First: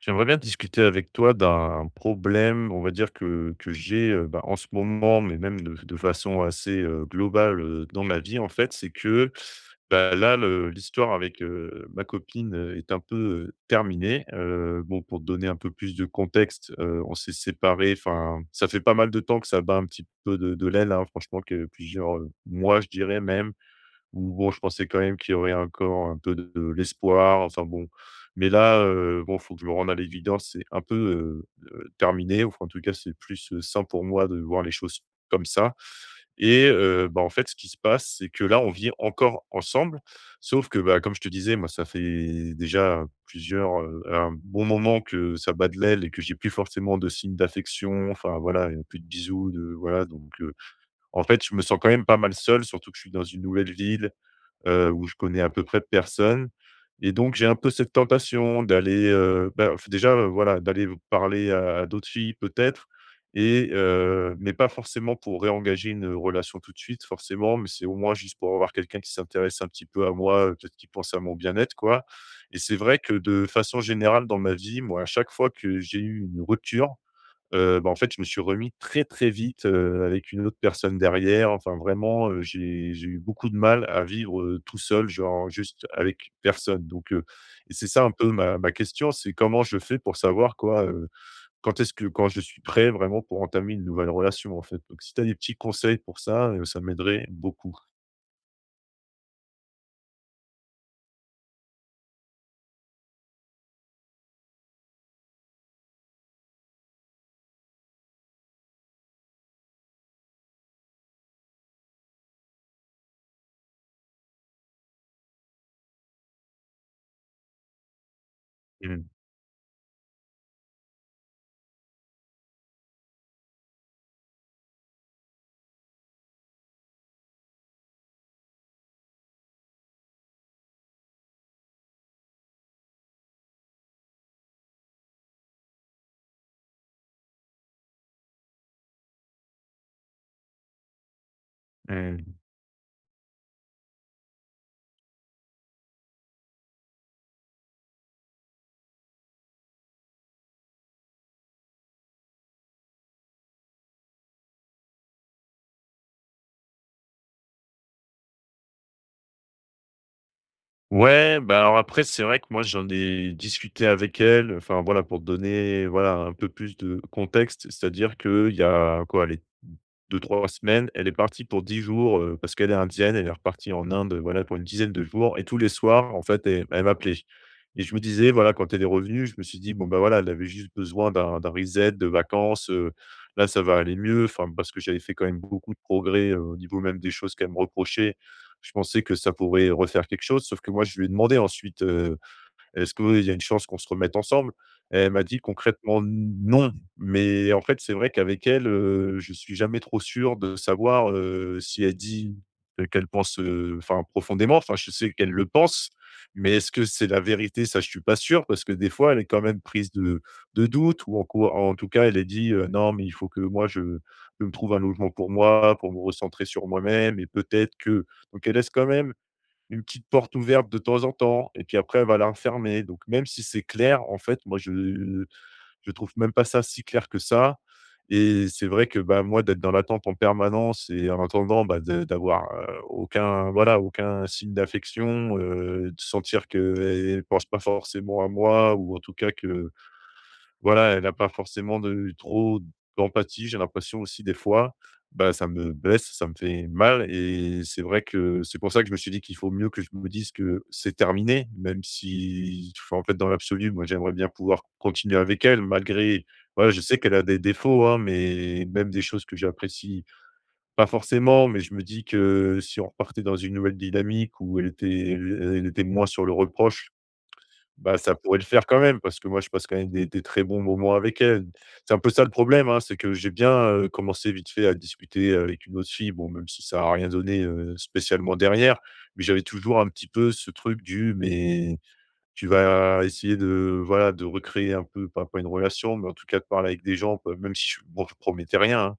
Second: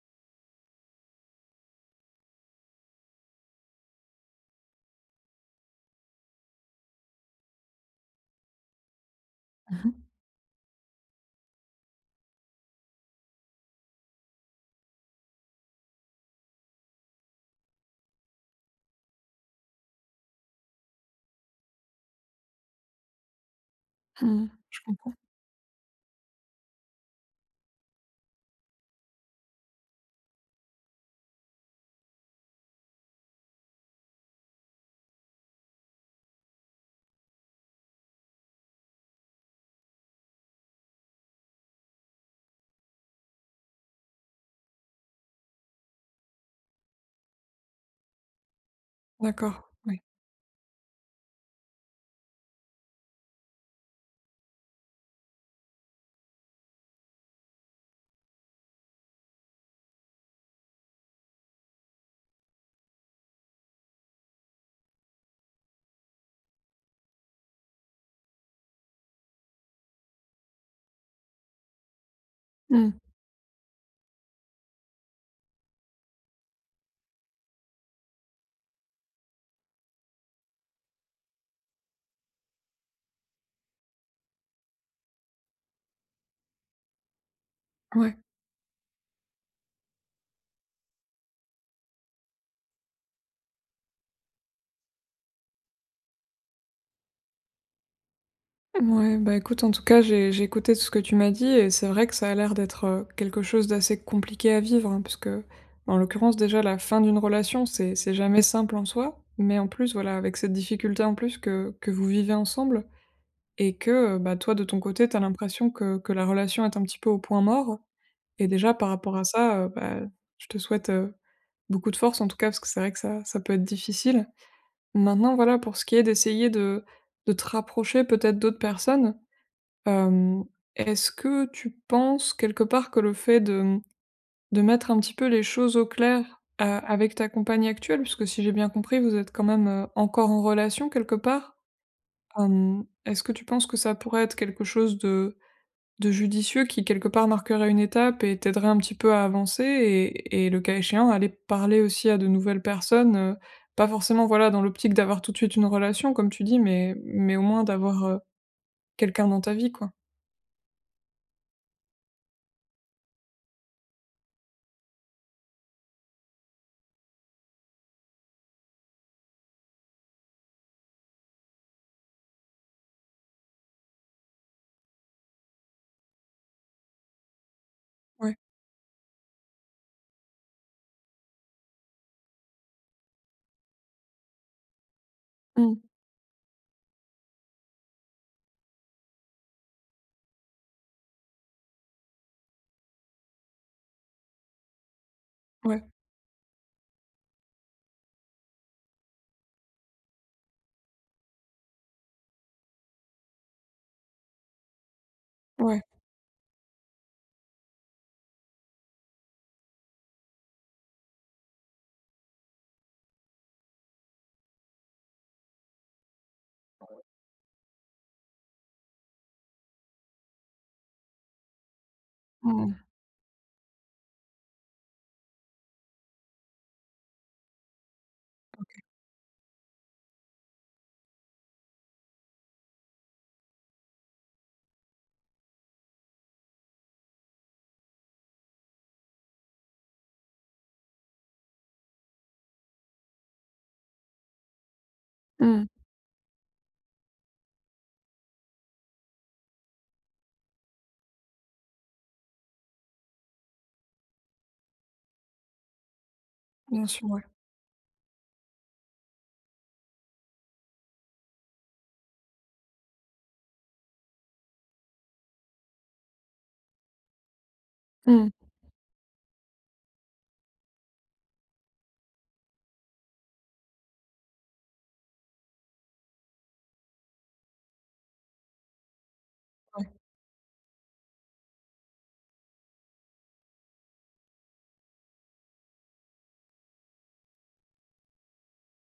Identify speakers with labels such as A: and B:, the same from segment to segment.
A: J'aimerais bien discuter avec toi d'un problème, on va dire que j'ai, bah, en ce moment, mais même de façon assez, globale, dans ma vie en fait. C'est que,
B: Mmh mh.
A: bah, là le l'histoire avec, ma copine, est un peu, terminée. Bon, pour te donner un peu plus de contexte, on s'est séparés, enfin, ça fait pas mal de temps que ça bat un petit peu de l'aile, hein, franchement que plusieurs, mois je dirais même. Où
B: Mmh.
A: bon, je pensais quand même qu'il y aurait encore un peu de l'espoir, enfin bon. Mais là, bon, faut que je me rende à l'évidence, c'est un peu, terminé. Enfin, en tout cas, c'est plus, sain pour moi de voir les choses comme ça. Et bah, en fait, ce qui se passe, c'est que là, on vit encore ensemble, sauf que, bah, comme je te disais, moi, ça fait déjà plusieurs, un bon moment que ça bat de l'aile et que j'ai plus forcément de signes d'affection. Enfin voilà, il y a plus de bisous,
B: D'accord,
A: de
B: oui.
A: voilà, donc en fait, je me sens quand même pas mal seul, surtout que je suis dans une nouvelle ville, où je connais à peu près personne. Et donc j'ai un peu cette tentation d'aller, bah, f déjà, voilà, d'aller parler à d'autres filles peut-être. Et mais pas forcément pour réengager une, relation tout de suite forcément, mais c'est au moins juste pour avoir quelqu'un qui s'intéresse un petit peu à moi, peut-être qui pense à mon bien-être, quoi. Et c'est
B: Mmh.
A: vrai que de façon générale dans ma vie, moi, à chaque fois que j'ai eu une rupture bah, en fait, je me suis remis très, très vite, avec une autre personne derrière. Enfin, vraiment, j'ai eu beaucoup de mal à vivre, tout seul, genre juste avec personne. Donc, et c'est ça un
B: Ouais.
A: peu ma question, c'est comment je fais pour savoir quoi, quand est-ce que quand je suis prêt vraiment pour entamer une nouvelle relation, en fait? Donc si tu as des petits conseils pour ça, ça m'aiderait beaucoup.
B: Mouais, bah, écoute, en tout cas, j'ai écouté tout ce que tu m'as dit et c'est vrai que ça a l'air d'être, quelque chose d'assez compliqué à vivre, hein, parce que bah, en l'occurrence, déjà, la fin d'une relation, c'est jamais simple en soi, mais en plus, voilà, avec cette difficulté en plus que vous vivez ensemble et que, bah, toi, de ton côté, t'as l'impression que la relation est un petit peu au point mort et déjà, par
A: Mmh
B: rapport à ça, bah, je te souhaite, beaucoup de force, en tout cas, parce que c'est vrai que ça ça peut être difficile. Maintenant, voilà, pour ce qui est d'essayer de te rapprocher peut-être d'autres personnes, hem, est-ce que tu penses quelque part que le fait de mettre un petit peu les choses au clair, avec ta compagne actuelle, puisque si j'ai bien compris, vous êtes quand même, encore en relation quelque part,
A: mh.
B: est-ce que tu penses que ça pourrait être quelque chose de judicieux qui quelque part marquerait une étape et t'aiderait un petit peu à avancer et le cas échéant, aller parler aussi à de nouvelles personnes, pas forcément, voilà, dans l'optique d'avoir tout de suite une relation comme tu dis, mais au moins d'avoir, quelqu'un dans ta vie, quoi.
A: Ouais, bah, alors après, c'est vrai que moi, j'en ai discuté avec elle, enfin, voilà, pour te donner, voilà, un peu plus de contexte. C'est-à-dire qu'il y a quoi, les deux trois semaines, elle est partie pour 10 jours, parce qu'elle est indienne, elle est repartie en Inde, voilà, pour une dizaine de jours. Et tous les soirs, en fait, elle m'appelait. Et je me disais,
B: Ouais.
A: voilà, quand elle est revenue, je me suis dit: «Bon, bah, voilà, elle avait juste besoin d'un reset de vacances, là, ça va aller mieux». Enfin, parce que j'avais fait quand même beaucoup
B: Mmh.
A: de progrès, au niveau même des choses qu'elle me reprochait, je pensais que ça pourrait refaire quelque chose. Sauf que moi, je lui ai demandé ensuite, est-ce qu'il y a une chance qu'on se remette ensemble? Elle m'a dit
B: Ouais.
A: concrètement: «Non», mais en fait, c'est vrai qu'avec elle, je suis jamais trop sûr de savoir, si elle dit, qu'elle pense, enfin profondément, enfin je sais qu'elle le
B: Ouais.
A: pense, mais est-ce que c'est la vérité? Ça, je suis pas sûr parce que des fois, elle est quand même prise de doute ou en tout cas, elle est dit, «Non, mais il faut que moi je me trouve un logement pour moi, pour me recentrer sur moi-même et peut-être que». Donc elle laisse quand même une petite porte ouverte de temps en temps et puis après elle va la
B: Mmh mh.
A: refermer. Donc même si c'est clair, en fait, moi je trouve même pas ça si clair que ça. Et c'est vrai que, bah, moi d'être dans l'attente en permanence et en attendant, bah, de d'avoir, aucun voilà, aucun signe d'affection, de sentir qu'elle ne pense pas forcément à moi ou en tout cas que voilà, elle n'a pas forcément de trop d'empathie, j'ai l'impression aussi des fois. Bah, ça
B: Mmh.
A: me blesse, ça me fait mal. Et c'est vrai que c'est pour ça que je me suis dit qu'il faut mieux que je me dise que c'est terminé, même si enfin, en fait, dans l'absolu, moi, j'aimerais bien pouvoir continuer avec elle malgré voilà, je
B: Bien
A: sais
B: sûr,
A: qu'elle
B: ouais.
A: a des défauts, hein, mais même des choses que j'apprécie pas forcément, mais je me dis que si on repartait dans une nouvelle dynamique où elle était moins sur le reproche, bah, ça
B: Mmh.
A: pourrait le faire quand même, parce que moi, je passe quand même des très bons moments avec elle. C'est un peu ça le problème, hein, c'est que j'ai bien, commencé vite fait à discuter avec une autre fille, bon, même si ça a rien donné, spécialement derrière, mais j'avais toujours
B: Ouais.
A: un petit peu ce truc du: «Mais tu vas essayer de, voilà, de recréer un peu», pas une relation, mais en tout cas de parler avec des gens, bah, même si je bon, je promettais rien, hein.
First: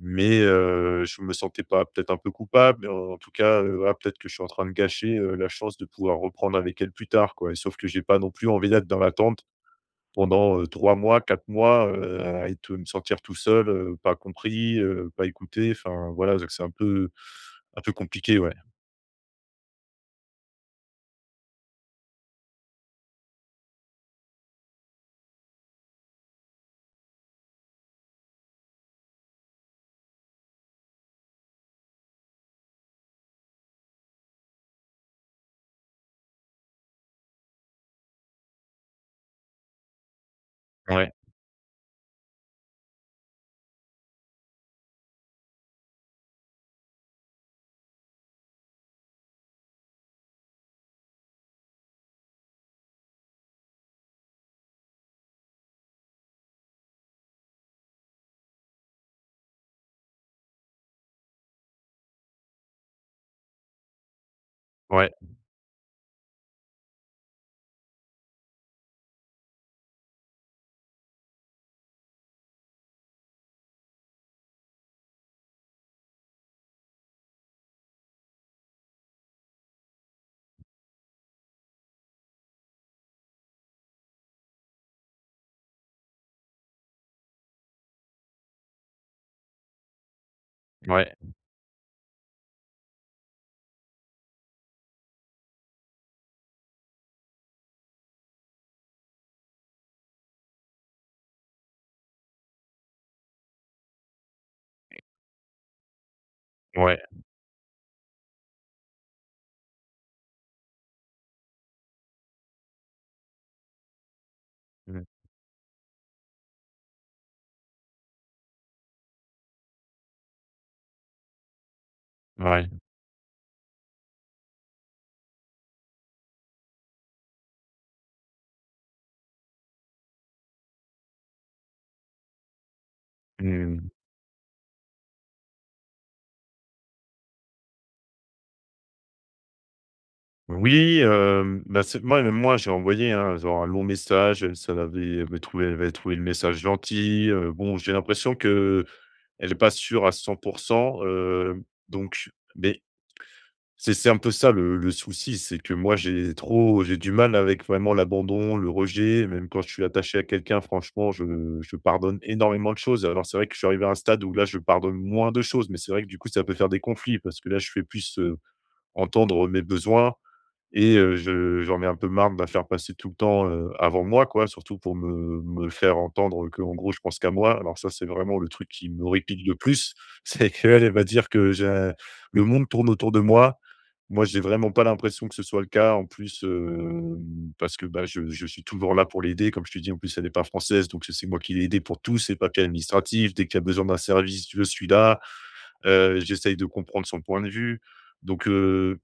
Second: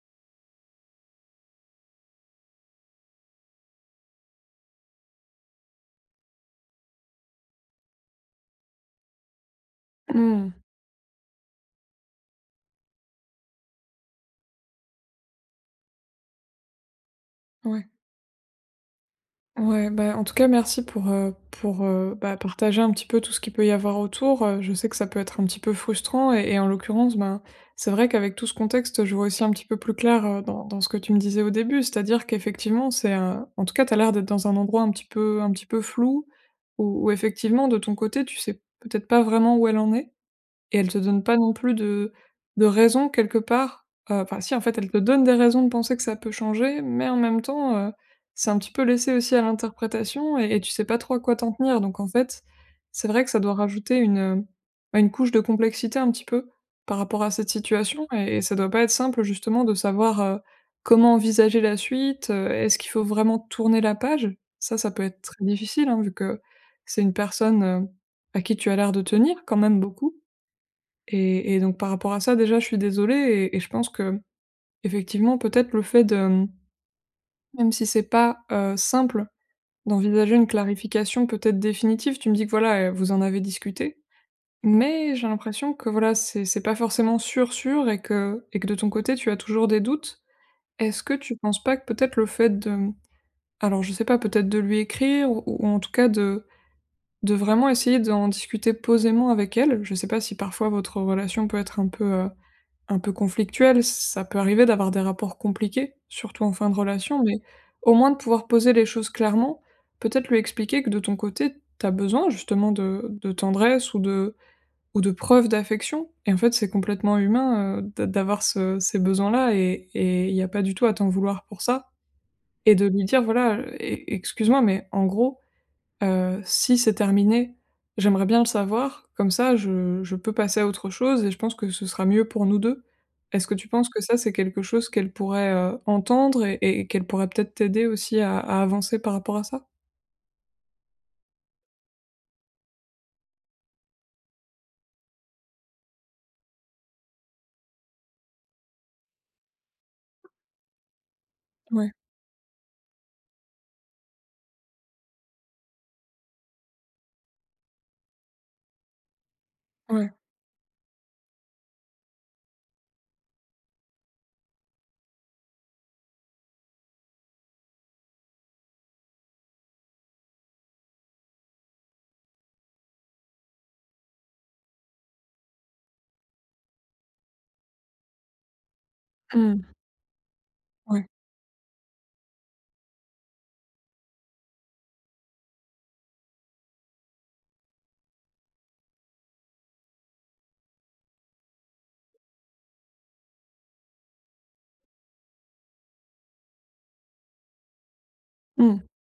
A: Mais je me sentais pas peut-être un peu coupable, mais en tout cas, voilà, peut-être que je suis en train de gâcher, la chance de pouvoir reprendre avec elle plus tard, quoi. Et sauf que j'ai pas non plus envie d'être dans l'attente
B: Mmh.
A: pendant, 3 mois, 4 mois, à être me sentir tout seul, pas compris, pas écouté. Enfin voilà, donc c'est un peu un
B: Ouais.
A: peu compliqué, ouais.
B: Ouais, bah, en tout cas, merci pour, bah, partager un petit peu tout ce qu'il peut y avoir autour, je sais que ça peut être un petit peu frustrant et en l'occurrence, ben, c'est vrai qu'avec tout ce contexte, je vois aussi un petit peu plus clair, dans dans ce que tu me disais au début. C'est-à-dire qu'effectivement, c'est un en tout cas, tu as l'air d'être dans un endroit un petit peu flou où où effectivement de ton côté, tu sais peut-être pas vraiment où elle en est. Et elle te donne pas non plus de raison quelque part, enfin si en fait elle te donne des raisons de penser que ça peut changer, mais en même temps, c'est un petit peu laissé aussi à l'interprétation et tu sais pas trop à quoi t'en tenir. Donc en fait, c'est vrai que ça doit rajouter une, bah, une couche de complexité un petit peu par rapport à cette situation et ça doit pas être simple justement de savoir, comment envisager la suite, est-ce qu'il faut vraiment tourner la page? Ça peut
A: Ouais,
B: être très difficile, hein, vu que c'est une personne, à qui tu as l'air de tenir quand même beaucoup. Et donc par rapport à ça, déjà, je suis désolée et je pense que effectivement peut-être le fait de, même si c'est pas, simple, d'envisager une clarification peut-être définitive. Tu me dis que voilà, vous en avez discuté, mais j'ai l'impression que voilà, c'est pas forcément sûr, sûr et que de ton côté, tu as toujours des doutes. Est-ce que
A: ouais,
B: tu penses pas que peut-être le fait de, mmh, alors je sais pas, peut-être de lui écrire ou en tout cas de vraiment essayer d'en discuter posément avec elle? Je sais pas si parfois votre relation peut être un peu, Un peu conflictuel, ça peut arriver d'avoir des rapports compliqués, surtout en fin de
A: ouais,
B: relation, mais au moins de pouvoir poser les choses clairement, peut-être lui expliquer que de ton côté, tu as besoin justement de tendresse ou
A: mmh,
B: de preuves d'affection et en fait, c'est complètement humain, d'avoir ce ces besoins-là et il y a pas du tout à t'en vouloir pour ça
A: ouais,
B: et de lui dire: «Voilà, e excuse-moi, mais en gros, si c'est terminé, j'aimerais bien le savoir, comme ça je peux passer à autre chose et je pense que ce sera mieux pour nous 2. Est-ce que tu penses
A: mmh.
B: que ça, c'est quelque chose qu'elle pourrait, entendre et qu'elle pourrait peut-être t'aider aussi à avancer par rapport à ça?
A: Oui, bah, c'est moi même moi, j'ai envoyé, hein, genre un long message, elle, ça l'avait elle avait trouvé le message gentil, bon, j'ai l'impression que elle est pas sûre à 100% heu,
B: Ouais,
A: donc mais c'est un peu ça le souci, c'est que moi j'ai du mal avec vraiment l'abandon, le rejet, même quand je suis
B: ouais.
A: attaché à quelqu'un, franchement, je pardonne énormément de choses. Alors c'est vrai que je suis arrivé à un stade où là, je pardonne moins de choses, mais c'est vrai que du coup, ça peut faire des conflits parce que là, je fais plus, entendre mes besoins. Et je j'en ai un peu marre de la faire passer tout le temps, avant moi, quoi, surtout pour me faire entendre que, en gros, je pense qu'à moi. Alors ça, c'est vraiment le truc qui me répique le
B: Mmh.
A: plus, c'est qu'elle, elle va
B: Ouais.
A: dire que le monde tourne autour de moi. Moi, j'ai vraiment pas l'impression que ce soit le cas. En plus, parce que, bah, je suis toujours là pour l'aider. Comme je te dis, en plus, elle n'est pas française, donc c'est moi qui l'ai aidée pour tous ses papiers administratifs. Dès qu'il y a besoin d'un service, je suis là. J'essaye de comprendre son point de vue. Donc
B: Mmh.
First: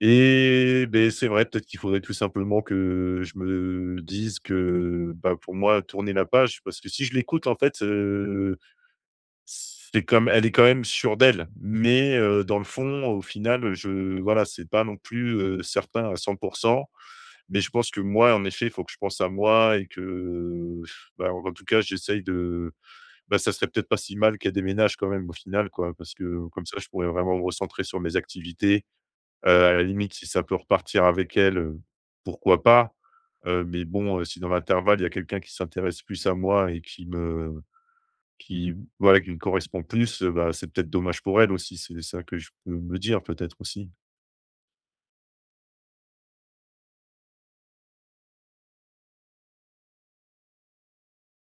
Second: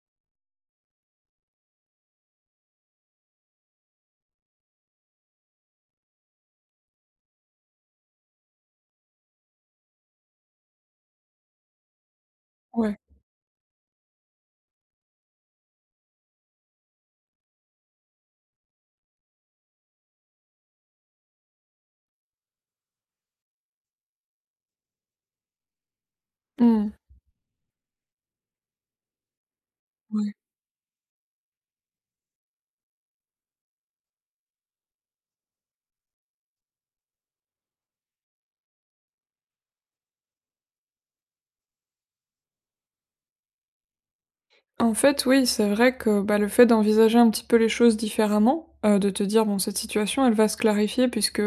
A: et ben c'est vrai, peut-être qu'il faudrait tout simplement que je me dise que, bah, pour moi, tourner la page, parce que si je l'écoute, en fait, c'est comme elle est quand même sûre d'elle. Mais, dans le
B: Ouais.
A: fond, au final, je voilà, c'est pas non plus, certain à 100%. Mais je pense que moi, en effet, il faut que je pense à moi et que, bah, en tout cas, j'essaye de bah, ça serait peut-être pas si mal qu'elle déménage quand même, au final, quoi. Parce que comme ça,
B: Mmh.
A: je pourrais vraiment me recentrer sur mes activités. À la limite, si
B: Ouais.
A: ça peut repartir avec elle, pourquoi pas? Mais bon, si dans l'intervalle, il y a quelqu'un qui s'intéresse plus à moi et qui me qui voilà, qui me correspond plus, bah, c'est peut-être dommage pour elle aussi. C'est ça que je peux me dire peut-être aussi.
B: En fait, oui, c'est vrai que, bah, le fait d'envisager un petit peu les choses différemment, de te dire: «Bon, cette situation, elle va se clarifier puisque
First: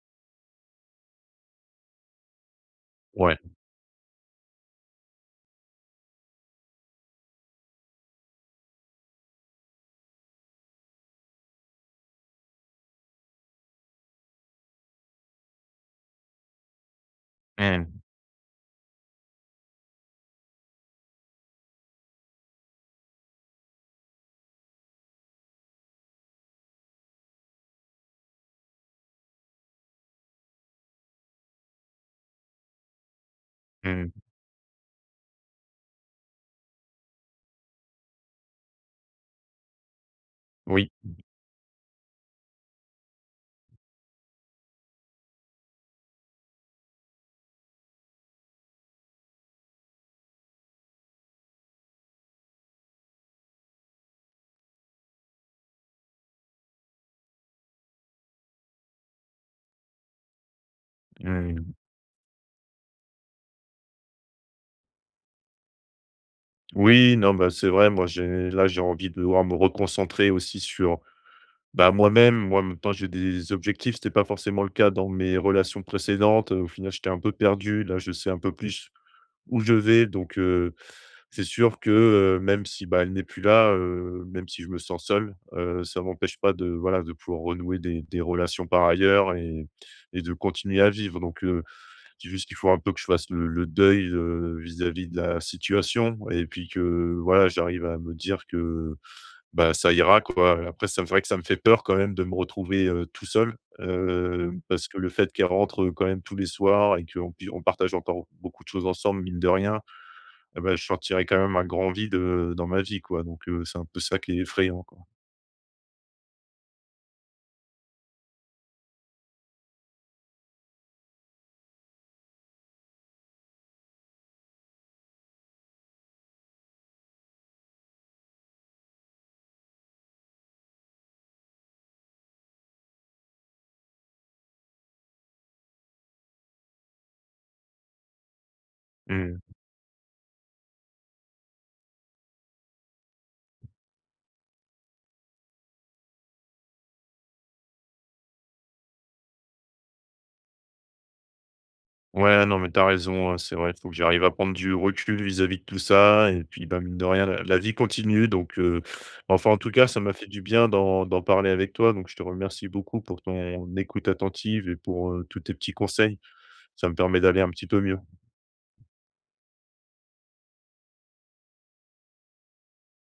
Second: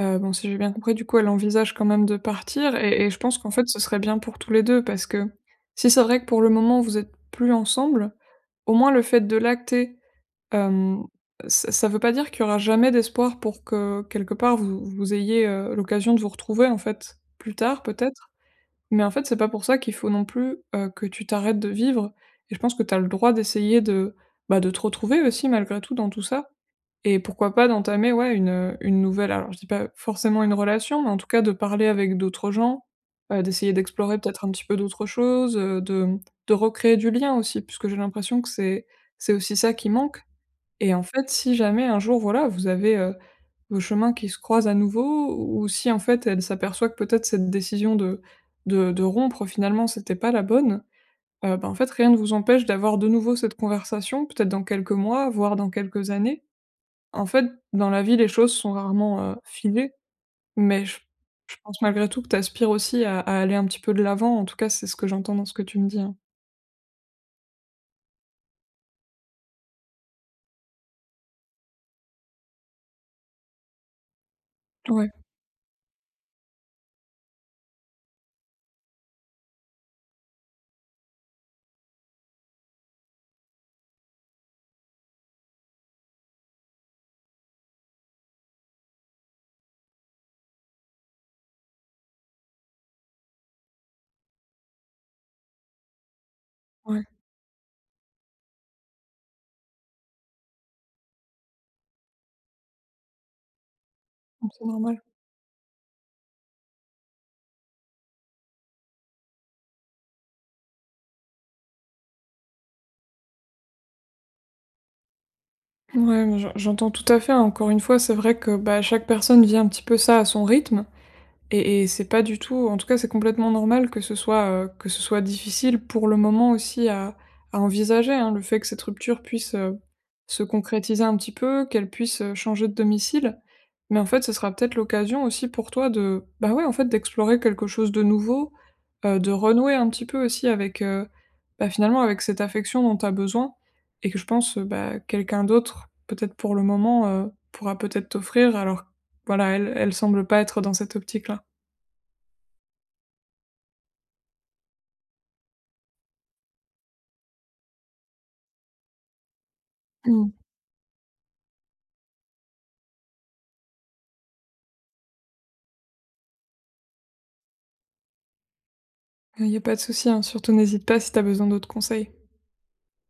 B: Bon, si j'ai bien compris, du coup, elle envisage quand même de partir et je pense
A: Ouais.
B: qu'en fait, ce serait bien pour tous les 2, parce que si c'est vrai que pour le moment, vous êtes plus ensemble, au moins le fait de l'acter, hem, ça ça veut pas dire qu'il y aura jamais d'espoir pour que, quelque part, vous vous ayez, l'occasion de vous retrouver, en fait, plus tard,
A: Mmh.
B: peut-être. Mais en fait, c'est pas pour ça qu'il faut non plus, que tu t'arrêtes de vivre et je pense que t'as le droit d'essayer de, bah, de te retrouver aussi malgré tout dans tout ça. Et pourquoi pas d'entamer, ouais, une nouvelle alors je dis pas forcément une relation, mais en tout cas de parler avec d'autres gens, d'essayer
A: Mmh.
B: d'explorer peut-être un petit peu d'autres choses, de, mmh, de recréer du lien aussi, puisque j'ai l'impression que c'est aussi ça qui manque
A: Oui.
B: et en fait, si jamais un jour, voilà, vous avez, vos chemins qui se croisent à nouveau ou si en fait elle s'aperçoit que peut-être cette décision de de rompre finalement c'était pas la bonne, bah, en fait rien ne vous empêche d'avoir de nouveau cette conversation, peut-être dans quelques mois, voire dans quelques années en fait, dans la vie, les choses sont rarement, filées, mais je
A: Mmh.
B: pense malgré tout que tu aspires aussi à aller un petit peu de l'avant. En tout cas, c'est ce que j'entends dans ce que tu me dis, hein.
A: Oui, non, bah, c'est vrai, moi, j'ai envie de devoir me reconcentrer aussi sur, bah, moi-même. Moi, en même temps, j'ai des objectifs, c'était pas forcément le cas dans
B: Ouais,
A: mes relations précédentes. Au final, j'étais un peu perdu. Là, je sais un peu plus où je vais. Donc, c'est sûr que, même si, bah, elle n'est plus là, même si je me sens seul, ça m'empêche pas de, voilà, de pouvoir renouer des relations par ailleurs et de continuer à vivre. Donc, c'est juste qu'il faut un peu que je fasse le deuil, vis-à-vis de la situation et puis
B: ouais,
A: que, voilà, j'arrive à me dire que, bah, ça ira, quoi. Après, ça me c'est vrai que ça me fait peur quand même de me retrouver, tout seul, heu,
B: donc
A: Mmh.
B: c'est
A: Parce que
B: normal.
A: le fait qu'elle rentre, quand même tous les soirs et qu'on puis on partage encore beaucoup de choses ensemble, mine de rien, eh ben je sortirais quand même un grand vide, dans ma vie, quoi. Donc c'est un peu ça qui est effrayant, quoi.
B: Ouais, mais j'entends tout à fait, hein. Encore une fois, c'est vrai que, bah, chaque personne vit un petit peu ça à son rythme. Et c'est pas du tout en tout cas, c'est complètement normal que ce soit difficile pour le moment aussi à envisager, hein. Le fait que cette rupture puisse, se concrétiser un petit peu, qu'elle puisse, changer de domicile. Mais en fait, ce sera peut-être l'occasion aussi pour toi de, bah, ouais, en fait, d'explorer quelque chose de nouveau, de
A: Mmh.
B: renouer un petit peu aussi avec, bah, finalement avec cette affection dont tu as besoin et que je pense, bah, quelqu'un d'autre, peut-être pour le moment, pourra peut-être t'offrir alors voilà, elle elle semble pas être dans cette optique-là.
A: Ouais, non, mais t'as raison, hein, c'est vrai, faut que j'arrive à prendre du recul vis-à-vis de tout ça et puis, bah, mine de rien, la vie continue. Donc enfin, en tout cas, ça m'a fait
B: Mmh.
A: du bien d'en parler avec toi. Donc je te remercie beaucoup pour ton écoute attentive et pour, tous tes petits conseils. Ça me permet d'aller un petit peu mieux.
B: Il y a pas de souci, hein, surtout n'hésite pas si tu as besoin d'autres conseils.